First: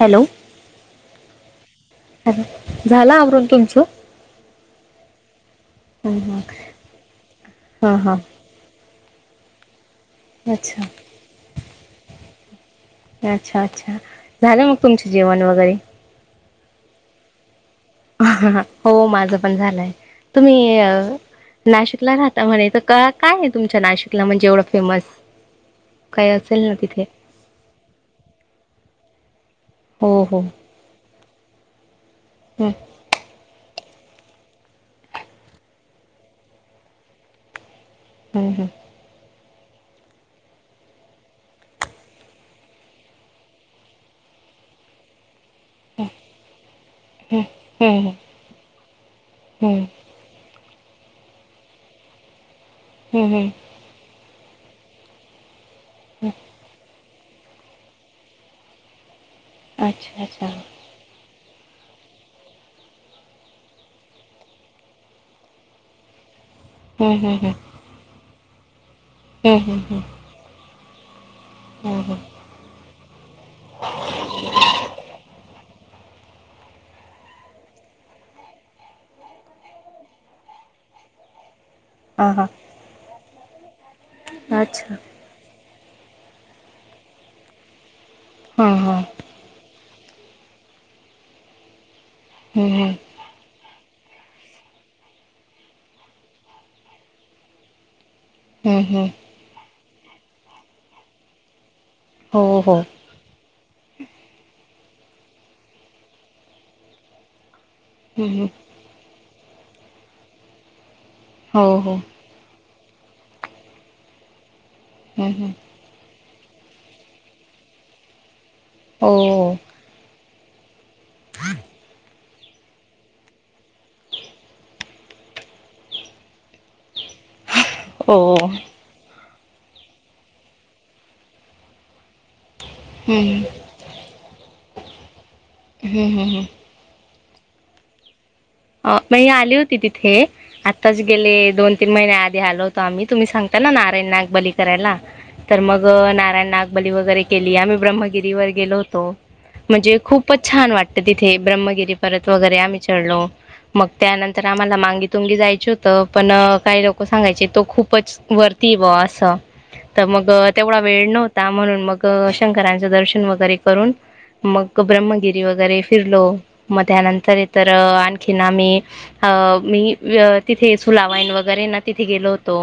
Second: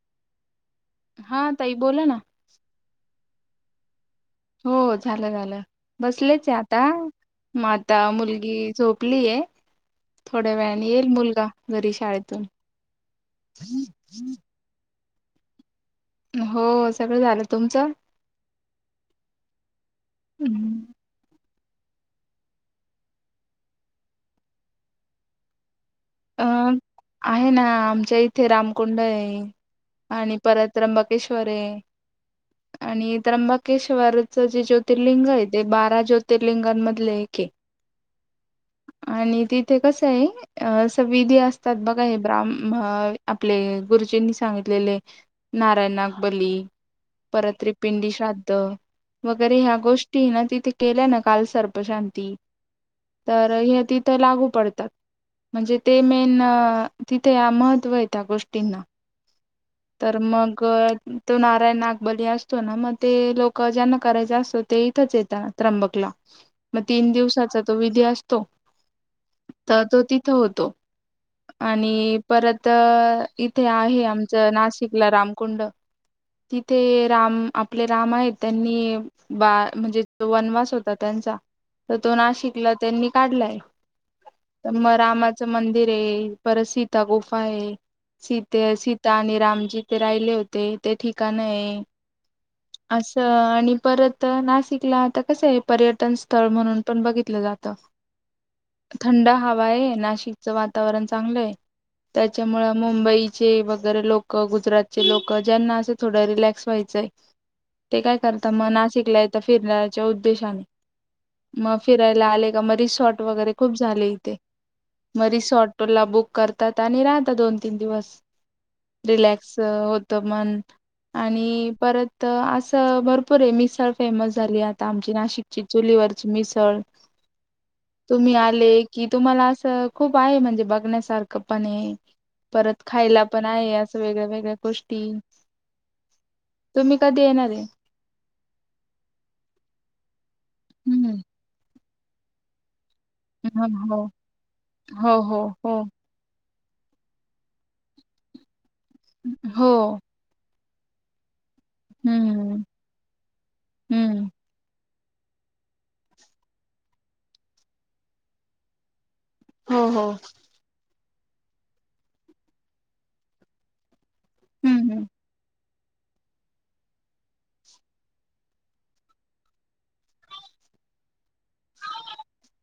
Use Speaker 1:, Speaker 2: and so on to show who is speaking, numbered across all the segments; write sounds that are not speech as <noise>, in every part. Speaker 1: Hello.
Speaker 2: हा ताई बोला ना
Speaker 1: अ झाल आवरून. तुमचं.
Speaker 2: हो झालं झालं.
Speaker 1: हम् हम
Speaker 2: बसलेच आहे आता. म
Speaker 1: हां
Speaker 2: आता
Speaker 1: हां
Speaker 2: मुलगी झोप ली आहे. थोड्या वेळाने येईल मुलगा घरी शाळेतून.
Speaker 1: अच्छा-अच्छा झालं मग. तुमच जेवन वगैरे.
Speaker 2: हो सगळं झालं. तुमचं
Speaker 1: हो माझं पण झालंय तुम्ही
Speaker 2: हम्म.
Speaker 1: नाशिकला राहता म्हणे. तर क काय आहे तुमच्या नाशिकला? म्हणजे एवढं फेमस? काय
Speaker 2: अ
Speaker 1: असेल ना तिथे
Speaker 2: आहे ना आमच्या इथे रामकुंड आहे. ह.
Speaker 1: हो
Speaker 2: आणि
Speaker 1: हो
Speaker 2: परत त्रंबक केशवरे आहे.
Speaker 1: हं
Speaker 2: आणि तर मग केशवरचे ज्योतिर्लिंग आहे. ते बारा ज्योतिर्लिंगांमधले एक आहे.
Speaker 1: हम्म हम्.
Speaker 2: आणि तिथे कसं आहे. आ विधी असतात बघा. हे ब्राहम आपले गुरुजींनी सांगितलेले. नारायणाग बली.
Speaker 1: हं
Speaker 2: परत
Speaker 1: हं
Speaker 2: रिपिंडी श्राद्ध. वगैरे ह्या
Speaker 1: हं
Speaker 2: गोष्टी ना तिथे केल्या ना काल सर्पशांती.
Speaker 1: हं हं
Speaker 2: तर हे तिथं लागू. पडतात म्हणजे ते मेन तिथे या महत्व आहे. त्या गोष्टींना. तर
Speaker 1: अच्छा अच्छा
Speaker 2: मग तो नारायण नागबली असतो ना मग ते लोक ज्यांना करायचं असतं ती लोकं इथंच येतात त्र्यंबकला. म तीन
Speaker 1: हं हं हं
Speaker 2: दिवसाचा तो विधी असतो.
Speaker 1: हं हं
Speaker 2: तर
Speaker 1: हं
Speaker 2: तो तिथं होतो.
Speaker 1: हं
Speaker 2: आणि
Speaker 1: हं
Speaker 2: परत इथे आहे आमचं नाशिकला रामकुंड. तिथे राम आपले राम आहेत त्यांनी बा म्हणजे वनवास होता त्यांचा. तर तो ना
Speaker 1: हां हां
Speaker 2: शिकला त्यांनी काढलाय. म
Speaker 1: अच्छा
Speaker 2: रामा मंदिर आहे परत सीता गुफा आहे.
Speaker 1: हां
Speaker 2: सीते
Speaker 1: हां
Speaker 2: सीता आणि रामजी. ते राहिले होते ते ठिकाण आहे.
Speaker 1: हं हं
Speaker 2: असं आणि परत तर नाशिकला आता कस आहे पर्यटन स्थळ म्हणून पण बघितलं जात.
Speaker 1: हं हं
Speaker 2: थंडा हवा आहे नाशिक वातावरण चांगलंय
Speaker 1: हो
Speaker 2: त्याच्यामुंळे
Speaker 1: हो
Speaker 2: मुंबईचे वगैरे लोक गुजरात लोक ज्यांना असं थोडं रिलॅक्स व्हायचंय ते काय
Speaker 1: हं हं
Speaker 2: करता म नाशिकला ये फिरण्याच्या उद्देशाने
Speaker 1: हो
Speaker 2: मग
Speaker 1: हो
Speaker 2: फिरायला आले का मरी शॉट वगैरे खूप झाले इथे
Speaker 1: हो
Speaker 2: मरीस ऑटोला बुक करतात आणि राहतात दोन तीन दिवस.
Speaker 1: हो
Speaker 2: रिलॅक्स होत. मन आणि परत तर असं भरपूर आहे मिसळ फेमस झाली आता आमची नाशिकची चुलीवरची मिसळ
Speaker 1: हो
Speaker 2: तुम्ही
Speaker 1: हो
Speaker 2: आले की तुम्हाला असं खूप आहे म्हणजे बघण्यासारखं पण हे परत खायला
Speaker 1: हं हं
Speaker 2: पण आहे असं वेगळ्या वेगळ्या गोष्टी <unintelligible>
Speaker 1: हम्म हम् हम्.
Speaker 2: तुम्ही कधी येणार आहे.
Speaker 1: अ मी आली होती तिथे आत्ताच
Speaker 2: हम्म.
Speaker 1: गेले दोन तीन महिने आधी हलत आम्ही तुम्ही सांगता
Speaker 2: हो
Speaker 1: ना
Speaker 2: हो
Speaker 1: नारायण नाग बली करायला
Speaker 2: हो
Speaker 1: <inaudible>
Speaker 2: हो
Speaker 1: तर
Speaker 2: हो.
Speaker 1: मग नारायण नाग बली वैगेरे केली आम्ही ब्रह्मगिरीवर गेलोत हो,
Speaker 2: हो.
Speaker 1: म्हणजे खूपच छान वाटत. तिथे ब्रह्मगिरी परत
Speaker 2: हम्म
Speaker 1: वगैरे आम्ही चढलो. मग
Speaker 2: हम्म.
Speaker 1: त्यानंतर आम्हाला मांगी तुंगी जायच होत पण काही लोकं सांगायचे तो खूपच वरती आहे बस
Speaker 2: हो
Speaker 1: <unintelligible> तर
Speaker 2: हो.
Speaker 1: मग तेवढा वेळ नव्हता ता म्हणून मग शंकरांचं दर्शन वगैरे करून मग
Speaker 2: हम्म हम्म.
Speaker 1: ब्रह्मगिरी वगैरे फिरलो मग त्यानंतर इतर आण थिनामी अ मी तिथे सुलावाईन <inaudible> वगैरे ना तिथे गेलो होतो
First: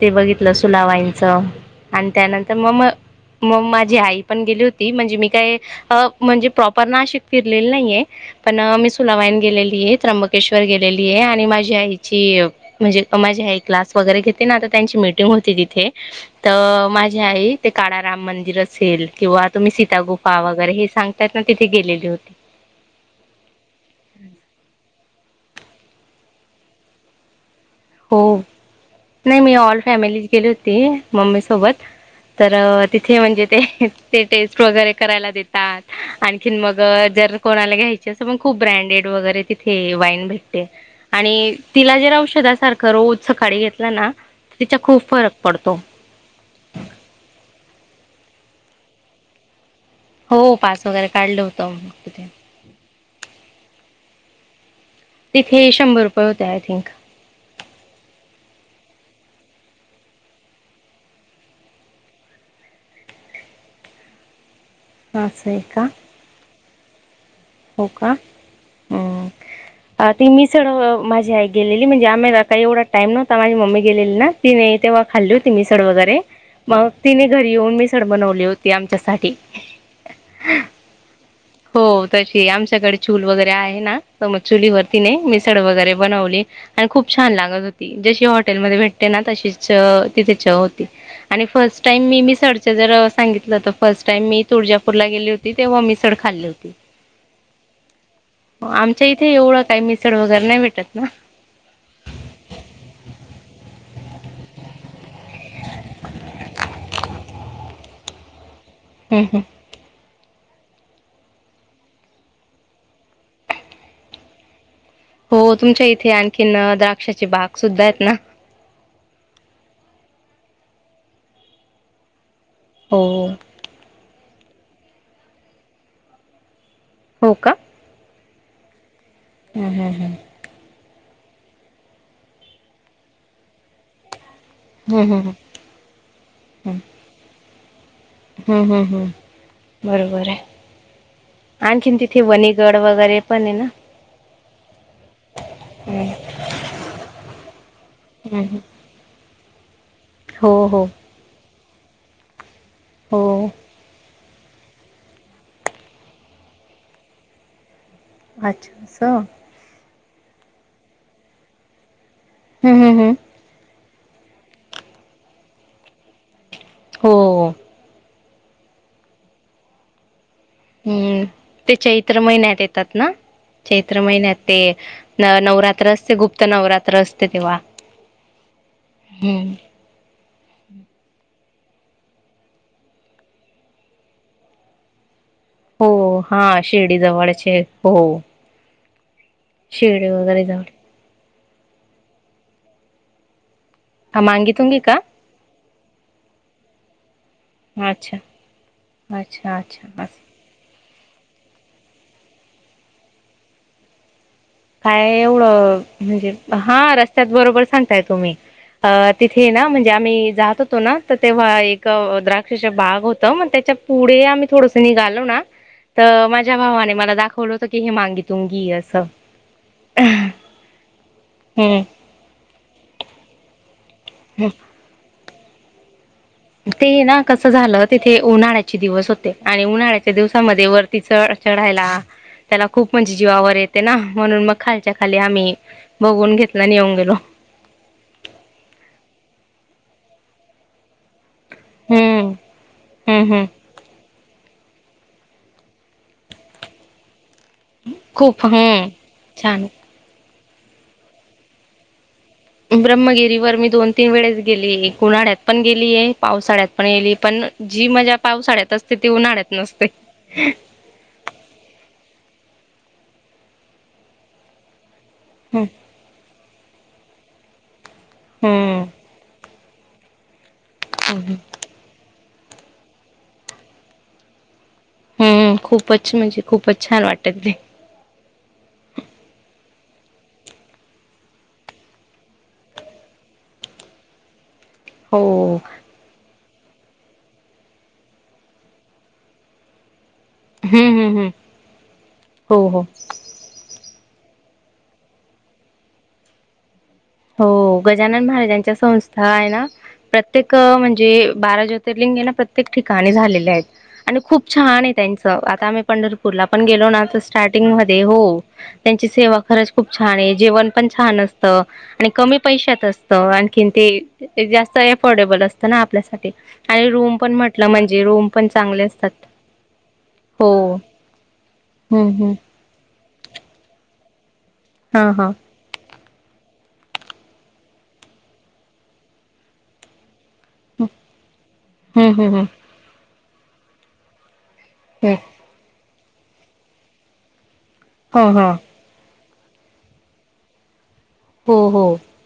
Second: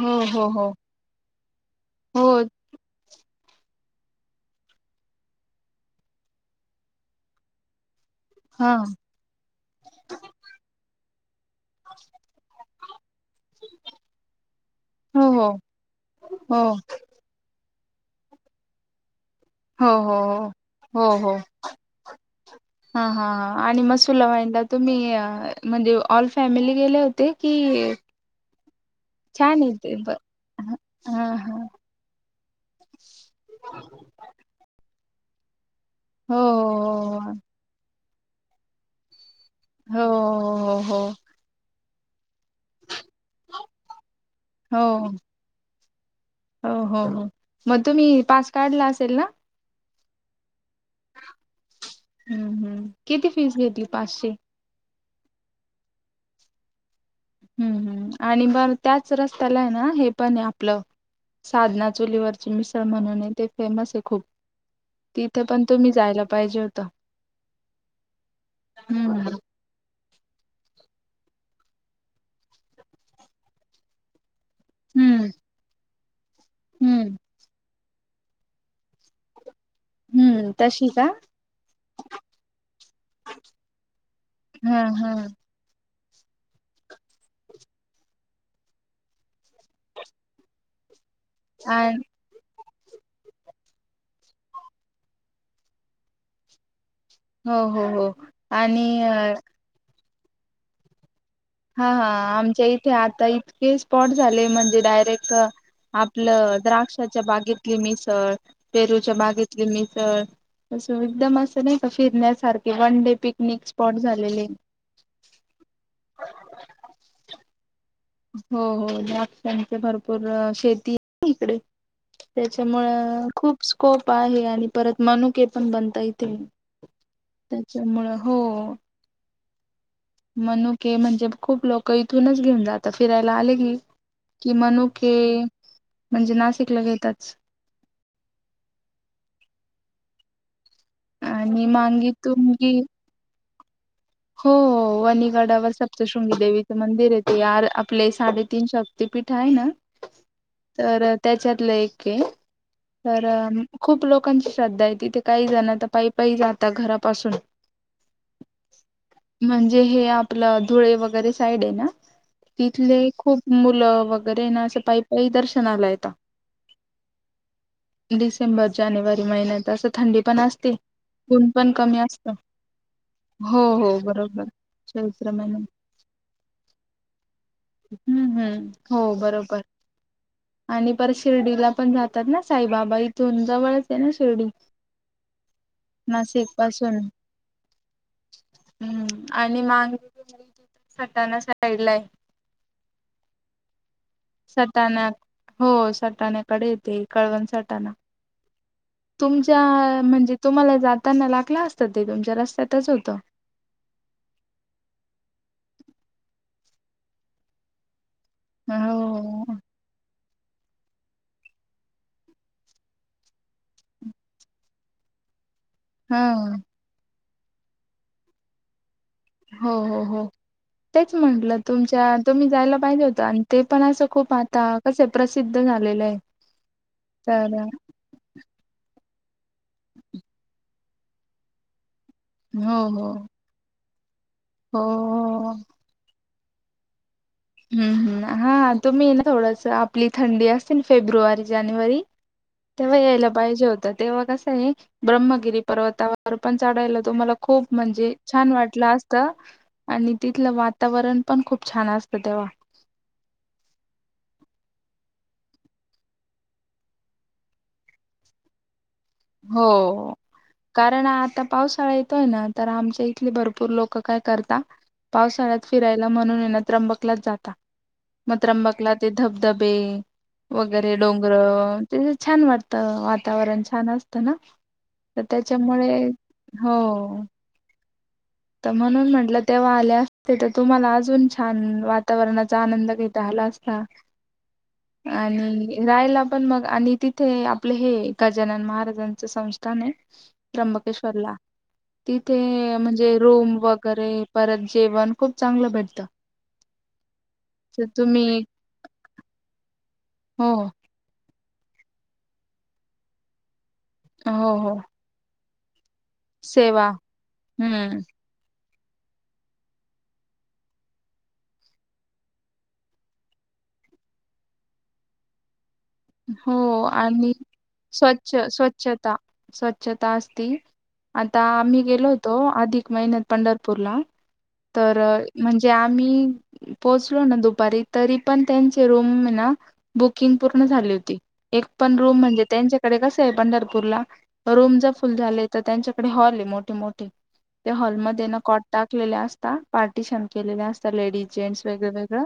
Speaker 1: ते
Speaker 2: हो हो
Speaker 1: बघितलं
Speaker 2: हो
Speaker 1: सुलावाईच <inaudible> आणि
Speaker 2: हो
Speaker 1: त्यानंतर मग म मग माझी आई पण गेली होती म्हणजे मी काय अ म्हणजे प्रॉपर नाशिक फिरलेले नाहीये. पण
Speaker 2: हा
Speaker 1: मी सुलावाईन गेलेली. मी त्र्यंबकेश्वर गेलेली आहे आणि माझी आईची म्हणजे माझी आई क्लास वगैरे घेते ना आता त्यांची
Speaker 2: हो
Speaker 1: मीटिंग
Speaker 2: हो
Speaker 1: होती तिथे
Speaker 2: हो
Speaker 1: तर माझी आई ते काळ राम मंदिर असेल. किंवा तुम्ही
Speaker 2: हो
Speaker 1: सीता गुफा
Speaker 2: -हो-
Speaker 1: वगैरे हे
Speaker 2: हो
Speaker 1: सांगतात
Speaker 2: -हो -हो
Speaker 1: ना तिथे गेलेली होती.
Speaker 2: -हा- हा- ह आणि मसूला वाईन दा तुम्ही म्हणजे ऑल फॅमिली गेले होते? की
Speaker 1: हो. नाही मी
Speaker 2: छान
Speaker 1: ऑल
Speaker 2: येते ब
Speaker 1: फॅमिली गेली
Speaker 2: हा
Speaker 1: होती मम्मी
Speaker 2: हा
Speaker 1: सोबत. तर तिथे म्हणजे ते <inaudible> ते टेस्ट वगैरे करायला देतात.
Speaker 2: हो
Speaker 1: आणखीन मग जर कोणाला घ्यायच <unintelligible> असं मग खूप ब्रँडेड वगैर. तिथे
Speaker 2: हो
Speaker 1: वाईन भेट्टते
Speaker 2: हो हो
Speaker 1: आणि तिला जर औषध अस <unintelligible> तर रोज सकाळी घेतला ना तिच्या
Speaker 2: हो हो
Speaker 1: खूप फरक पडतो.
Speaker 2: हो -हो- हो मग तुम्ही पास काढला असेल ना?
Speaker 1: हो. पास वगैरे काढलं होता मग तिथे.
Speaker 2: हम्म हम्म किती फीस घेतली पाचशे?
Speaker 1: तिथे शंभर रुपये होते आय थिंक.
Speaker 2: हम्म हम् आणि बर त्याच रस्त्याला आहे ना हे पण आहे आपलं साधना चोलीवरची मिसळ म्हणून आहे ते फेमस आहे खूप. तिथे
Speaker 1: असं आहे
Speaker 2: पण
Speaker 1: का
Speaker 2: तुम्ही जायला पाहिजे होतं.
Speaker 1: हो का
Speaker 2: <unintelligible> हम्म.
Speaker 1: अ ती मिसळ माझी आई गेलेली म्हणजे आम्हाला काही एवढा टाईम नव्हता माझी मम्मी गेलेली ना. तीने तेव्हा
Speaker 2: हम्म
Speaker 1: खाल्ली होती मिसड वगैरे. मग
Speaker 2: हम्म
Speaker 1: तिने घरी येऊन मी सड बनवली होती आमच्यासाठी.
Speaker 2: हम्म तशी का?
Speaker 1: हो आमच्याकडे चूल वगैरे आहे ना तर मग
Speaker 2: हा
Speaker 1: चुलीवरती
Speaker 2: हा
Speaker 1: नाही मिसड वगैर वैगरे बनवली आणि खूप छान लागत होती जशी हॉटेल मध्ये भेटते ना तशीच तिथ चव होती. आणि फर्स्ट
Speaker 2: आणि
Speaker 1: टाइम मी मिसड जर सांगितलं तर फर्स्ट टाइम मी तुळजापूरला गेली होती तेव्हा मिसड खाल्ली होती
Speaker 2: हो हो हो आणि अ
Speaker 1: सड वगैर नाही भेटत ना
Speaker 2: हा हा आमच्या इथे आता इतके स्पॉट झाले म्हणजे डायरेक्ट आपलं द्राक्षाच्या बागेतली मिसळ पेरूच्या
Speaker 1: हम्म हम्म.
Speaker 2: बागेतली मिसळ अस एकदम असं नाही का फिरण्यासारखे वन डे पिकनिक स्पॉट झालेले
Speaker 1: हो तुमच्या इथे आणखीन द्राक्षाचे बाग सुद्धा आहेत ना
Speaker 2: हो हो द्राक्षांचे भरपूर शेती ती इकडे
Speaker 1: हो
Speaker 2: त्याच्यामुळं खूप स्कोप आहे आणि परत मनुके पण बनता येथे त्याच्यामुळं
Speaker 1: हम हम
Speaker 2: मनु के म्हणजे खूप लोक इथूनच घेऊन जात फिरायला आले की कि
Speaker 1: हम्म
Speaker 2: मनुके
Speaker 1: हम्
Speaker 2: हे म्हणजे
Speaker 1: हम्
Speaker 2: नाशिकला घेताच
Speaker 1: हम्म हम्म हम्म बरोबर आहे
Speaker 2: आणि
Speaker 1: आणखीन
Speaker 2: मांगी
Speaker 1: तिथे वनीगड
Speaker 2: तुंगी
Speaker 1: वगैरे पण आहे ना
Speaker 2: हो वणीगडावर
Speaker 1: हम्म
Speaker 2: सप्तशृंगी देवीच मंदिर येत या आपले
Speaker 1: हम्म
Speaker 2: साडेतीन शक्ती पीठ ठ आहे ना
Speaker 1: हो हो
Speaker 2: तर त्याच्यात एक हे.
Speaker 1: हो
Speaker 2: तर खूप लोक. लोकांची श्रद्धा आहे, तिथे काही जण तर पायी पायी जातात घरापासून.
Speaker 1: अच्छा. अस हम्म
Speaker 2: म्हणजे हे आप पलं धुळे वगैरे साईड हे ना
Speaker 1: हम्म
Speaker 2: तिथले
Speaker 1: हम्म
Speaker 2: खूप मुलं वगैरे ना असं पायी पायी दर्शनाला येता
Speaker 1: हो!
Speaker 2: डिसेंबर, जानेवारी, महिन्यात असं थंडी पण असते
Speaker 1: हूं
Speaker 2: ऊन पण
Speaker 1: ते
Speaker 2: कमी
Speaker 1: चैत्र
Speaker 2: असत
Speaker 1: महिन्यात येतात ना.
Speaker 2: हो हो
Speaker 1: चैत्र महिन्यात
Speaker 2: बरोबर
Speaker 1: ते न
Speaker 2: चैत्र महिन्यात
Speaker 1: नवरात्र असते गुप्त नवरात्र असते तेव्हा
Speaker 2: हम्म हम्म हो
Speaker 1: हूं.
Speaker 2: र्डीला पण जातात ना साईबाबा इथून जवळच हे ना शिर्डी.
Speaker 1: हो हा
Speaker 2: नाशिक
Speaker 1: शिर्डी जवळचये हो.
Speaker 2: हूं! आणि मांगी
Speaker 1: शिर्डी
Speaker 2: तुंगी
Speaker 1: वगैरे जवळ
Speaker 2: सटाणा साईड लाय
Speaker 1: हा मांगी तुंगी का?
Speaker 2: हो सटाण्याकडे येते कळवण साटणा
Speaker 1: अच्छा अच्छा
Speaker 2: तुमच्या
Speaker 1: अच्छा असं.
Speaker 2: म्हणजे तुम्हाला जात त्यांना लागला असत ते तुमच्या रस्त्यातच होत <inaudible>
Speaker 1: काय एवढं म्हणजे हा रस्त्यात बरोबर सांगतायेत. अ तिथे
Speaker 2: हो
Speaker 1: ना म्हणजे आम्ही जात होतो ना तर तेव्हा एक द्राक्षाचा बाग होत, मग त्याच्या पुढे आम्ही थोडंस निघालो ना त
Speaker 2: हा
Speaker 1: माझ्या भावाने मला दाखव बोलो होतो की हे मांगी तुंगी असं
Speaker 2: हो हो हो, तेच म्हटलं
Speaker 1: हम्म.
Speaker 2: तुमच्या तुम्ही जायला पाहिजे होतं आणि ते. पण असं खूप आता कसं प्र सिद्ध झालेलं आहे.
Speaker 1: ते ना कसं
Speaker 2: तर
Speaker 1: झालं तिथे उन्हाळ्याचे दिवस हो- आणि उन्हाळ्याच्या दिवसामध्ये वरती चढ चढायला त्याला
Speaker 2: हो
Speaker 1: खूप
Speaker 2: हो
Speaker 1: म्हणजे जीवावर येत ते ना म्हणून मग
Speaker 2: हो
Speaker 1: खालच्या खाली
Speaker 2: हो
Speaker 1: आम्ही बघून घेत नाही नाहीवंगेल
Speaker 2: हम् हम्म हा तुम्ही ना थोडस आपली थंडी असते ना फेब्रुवारी जानेवारी
Speaker 1: हम्म
Speaker 2: तेव्हा यायला
Speaker 1: हम्म हम्म
Speaker 2: पाहिजे होत तेव्हा कस ब्रह्मगिरी पर्वतावर पण चढायला तुम्हाला खूप म्हणजे
Speaker 1: खूप
Speaker 2: छान वाटलं
Speaker 1: हम्म
Speaker 2: असत
Speaker 1: छान
Speaker 2: आणि तिथलं वातावरण पण खूप छान असत
Speaker 1: ब्रह्मगिरी वर मी दोन तीन वेळेच गेली उन्हाळ्यात पण गेलीय पावसाळ्यात पण गेली पण जी मजा पावसाळ्यातच
Speaker 2: हो कारण आता पावसाळा येतोय ना तर आमच्या इथले भरपूर लोक काय करत पावसाळ्यात
Speaker 1: हम्म
Speaker 2: फिरायला म्हणून ये त्रंबकलाच जाता म
Speaker 1: हम्म
Speaker 2: त्रंबकला ते धब- दबे. वगैरे डोंगर
Speaker 1: हम्म
Speaker 2: ते छान वाटतं वातावरण छान असत. ता ना? तर
Speaker 1: हम्म
Speaker 2: त्याच्यामुळे
Speaker 1: खूपच म्हणजे
Speaker 2: हो
Speaker 1: खूपच छान वाटत ते.
Speaker 2: तर म्हणून म्हटलं तेव्हा आले असते तर तुम्हाला अजून छान वातावरणाचा आनंद घता आला असता.
Speaker 1: हो
Speaker 2: आणि रायला पण मग आणि तिथे आपलं हे गजानन महाराजांचं संस्थान आहे.
Speaker 1: हम्म हम्म हम्म
Speaker 2: त्र्यंबकेश्वरला तिथे
Speaker 1: हो हो
Speaker 2: म्हणजे वगैरे परत जेवण खूप चांगलं भेटत.
Speaker 1: हो गजानन महाराजांच्या संस्था आहे ना?
Speaker 2: हो
Speaker 1: प्रत्येक म्हणजे बारा ज्योतिर्लिंग हे नाना प्रत्येक ठिकाणी झालेले आहेत. आणि खूप
Speaker 2: हो हो
Speaker 1: छान आहे त्यांच आता आम्ही पंढरपूरला पण
Speaker 2: सेवा
Speaker 1: गेलो ना तर स्टार्टिंग
Speaker 2: हम्म
Speaker 1: मध्ये हो. त्यांची सेवा खरच खूप छान आहे जेवण पण छान असतं. आणि कमी पैशात असत आणखी ते जास्त अफोर्डेबल असत.
Speaker 2: हो आणि
Speaker 1: म्हणजे रूम
Speaker 2: स्व्छ
Speaker 1: पण चांगले असतात.
Speaker 2: स्वच्छता स्वच्छता
Speaker 1: हो
Speaker 2: असती आता आम्ही
Speaker 1: हम्म
Speaker 2: गेलो
Speaker 1: हम्म
Speaker 2: होतो अधिक महिन्यात. पंढरपूरला. तर
Speaker 1: हा हा
Speaker 2: म्हणजे आम मी पोहोचलो ना दुपारी तरी पण त्यांचे रूमे ना रूम बुक. किंग पूर्ण झाली होती, एक पण
Speaker 1: हम्म
Speaker 2: रूम
Speaker 1: हम्म
Speaker 2: म्हणजे
Speaker 1: हम्म
Speaker 2: त्यांच्याकडे कसय पंढरपूरला. रूम जर फुल
Speaker 1: ह
Speaker 2: झाले तर त्यांच्या इकडे हॉल आहे मोठी मोठी. त्या हॉलमध्येध्ये ना
Speaker 1: ह
Speaker 2: कॉट टाकलेले असत. पार्टीशन केलेले अस लेडीज
Speaker 1: हो हो
Speaker 2: जेंट्स
Speaker 1: हो हो
Speaker 2: वेगळ वेगळं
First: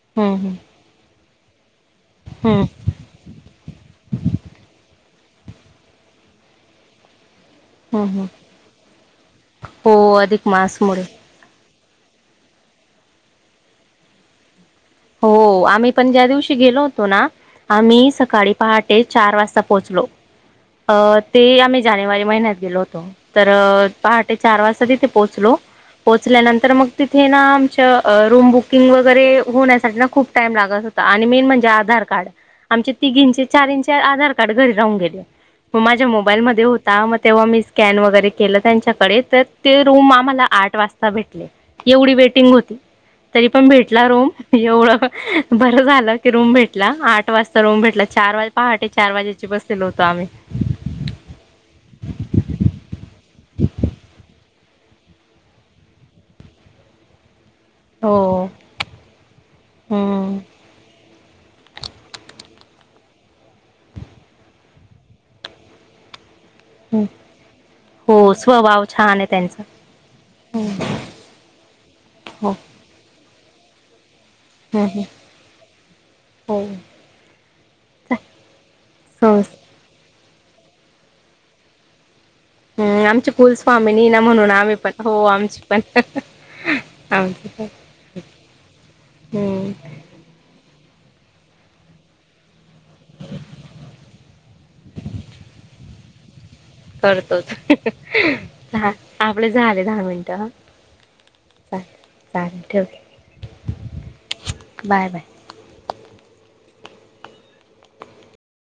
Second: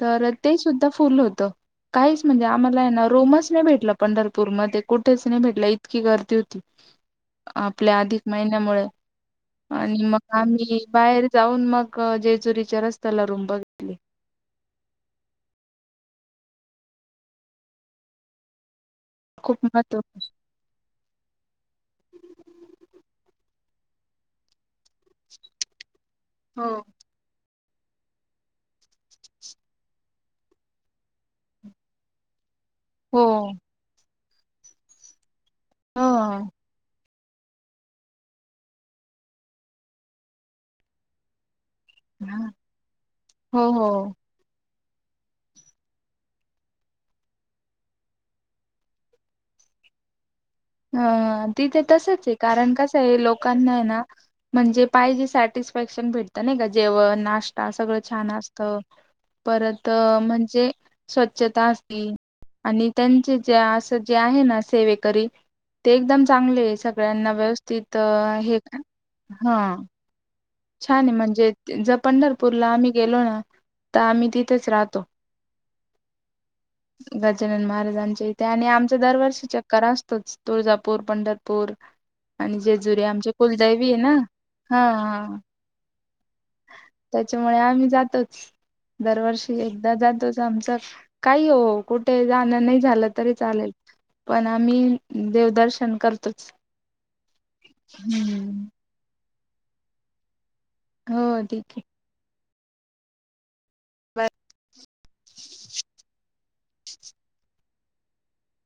Speaker 2: तर
Speaker 1: हम्म
Speaker 2: ते
Speaker 1: हम्म
Speaker 2: सुद्धा फुल होत. होतं काही मला
Speaker 1: हम्म
Speaker 2: आहे ना रोमच नाही भेटला पंढरपूर मध्ये. कुठेच नाही भेटला इतकी गर्दी होती. आपल्या अधिक
Speaker 1: हम्म
Speaker 2: महिन्यामुळे आणि
Speaker 1: हो
Speaker 2: मग
Speaker 1: अधिक
Speaker 2: आम्ही
Speaker 1: मासमुळे
Speaker 2: बाहेर जाऊन मग. जेजुरीच्या रस्त्याला रूम बघली.
Speaker 1: हो आम्ही पण ज्या दिवशी गेलो होतो ना आम्ही सकाळी पहाट ते चार वाजता
Speaker 2: खूप महत्व
Speaker 1: पोहोचलो. अ ते आम्ही जानेवारी महिन्यात गेलो होतो तर तर पहाटे चार वाजता त ते पोहोचलो.
Speaker 2: हो
Speaker 1: पोचल्यानंतर मग तिथे ना रूम बुकिंग वगैरे होण्यासाठी खूप टाम लागत होता आणि मेन म्हणजे आधार कार्ड. आमचे
Speaker 2: हो
Speaker 1: तिघींचे चारंचे आधार काड घरी राहून गेले. मग माझ्या
Speaker 2: हो
Speaker 1: मोबाईलमध्ये होता म तेव्हा मी स्कॅन वगैरे केलं त्यांच्याकडे तर ते रूम आम्हाला आठ वाजता भेटले. एवढी वेटिंग होती तरी
Speaker 2: हो
Speaker 1: पण
Speaker 2: हो.
Speaker 1: भेटला रोम एवढं. बरं झालं की रूम भेटला आठ वाजता रूम भेटला चार वाज पहाटे चार वाजेची बसलेलो होतो आम्ही.
Speaker 2: अ तिथ तसचे. कारण कसं आहे लोकांना आहे ना म्हणजे पाहिजे सॅटिस्फॅक्शन भेटत नाही का जेव्हा नाश् सगळं छान
Speaker 1: हो
Speaker 2: असत परत
Speaker 1: हम्म
Speaker 2: म्हणजे स्वच्छता असली आणि त्यांचे जे असं जे आहे ना सेवेकरी. ते एकदम चांगले सगळ्यांना व्यवस्थित
Speaker 1: हो
Speaker 2: हे
Speaker 1: स्वभाव छान आहे त्यांचा
Speaker 2: हा. छान आहे म्हणजे ज
Speaker 1: हो
Speaker 2: पंढरपूरला आम्ही गेलो ना. त आम्ही. तिथेच
Speaker 1: हम्म
Speaker 2: राहतो
Speaker 1: हो
Speaker 2: गजानन महाराजांच्या इथे आणि आमचं दरवर्षी
Speaker 1: संस्
Speaker 2: चक्कर अस तोच तुळजापूर पंढरपूर. आणि जेजुरी
Speaker 1: हम्म आमची
Speaker 2: आमचे कुलदैवी आहे ना
Speaker 1: कुलस्वामीनीना म्हणून आम्ही
Speaker 2: हा
Speaker 1: पण हो
Speaker 2: हा
Speaker 1: आमची पण. आमची
Speaker 2: त्याच्यामुळे
Speaker 1: पण
Speaker 2: आम्ही जातोच दरवर्षी
Speaker 1: हम्म
Speaker 2: एकदा जातोच आमचा काही हो कुठे जाणं नाही झालं तरी चालेल पण आम्ही देवदर्शन कर तोच.
Speaker 1: करतोच <unintelligible> आपले झाले दहा मिनिटं.
Speaker 2: हो ठीक आहे.
Speaker 1: चालेल चालेल ठेवते. Bye bye.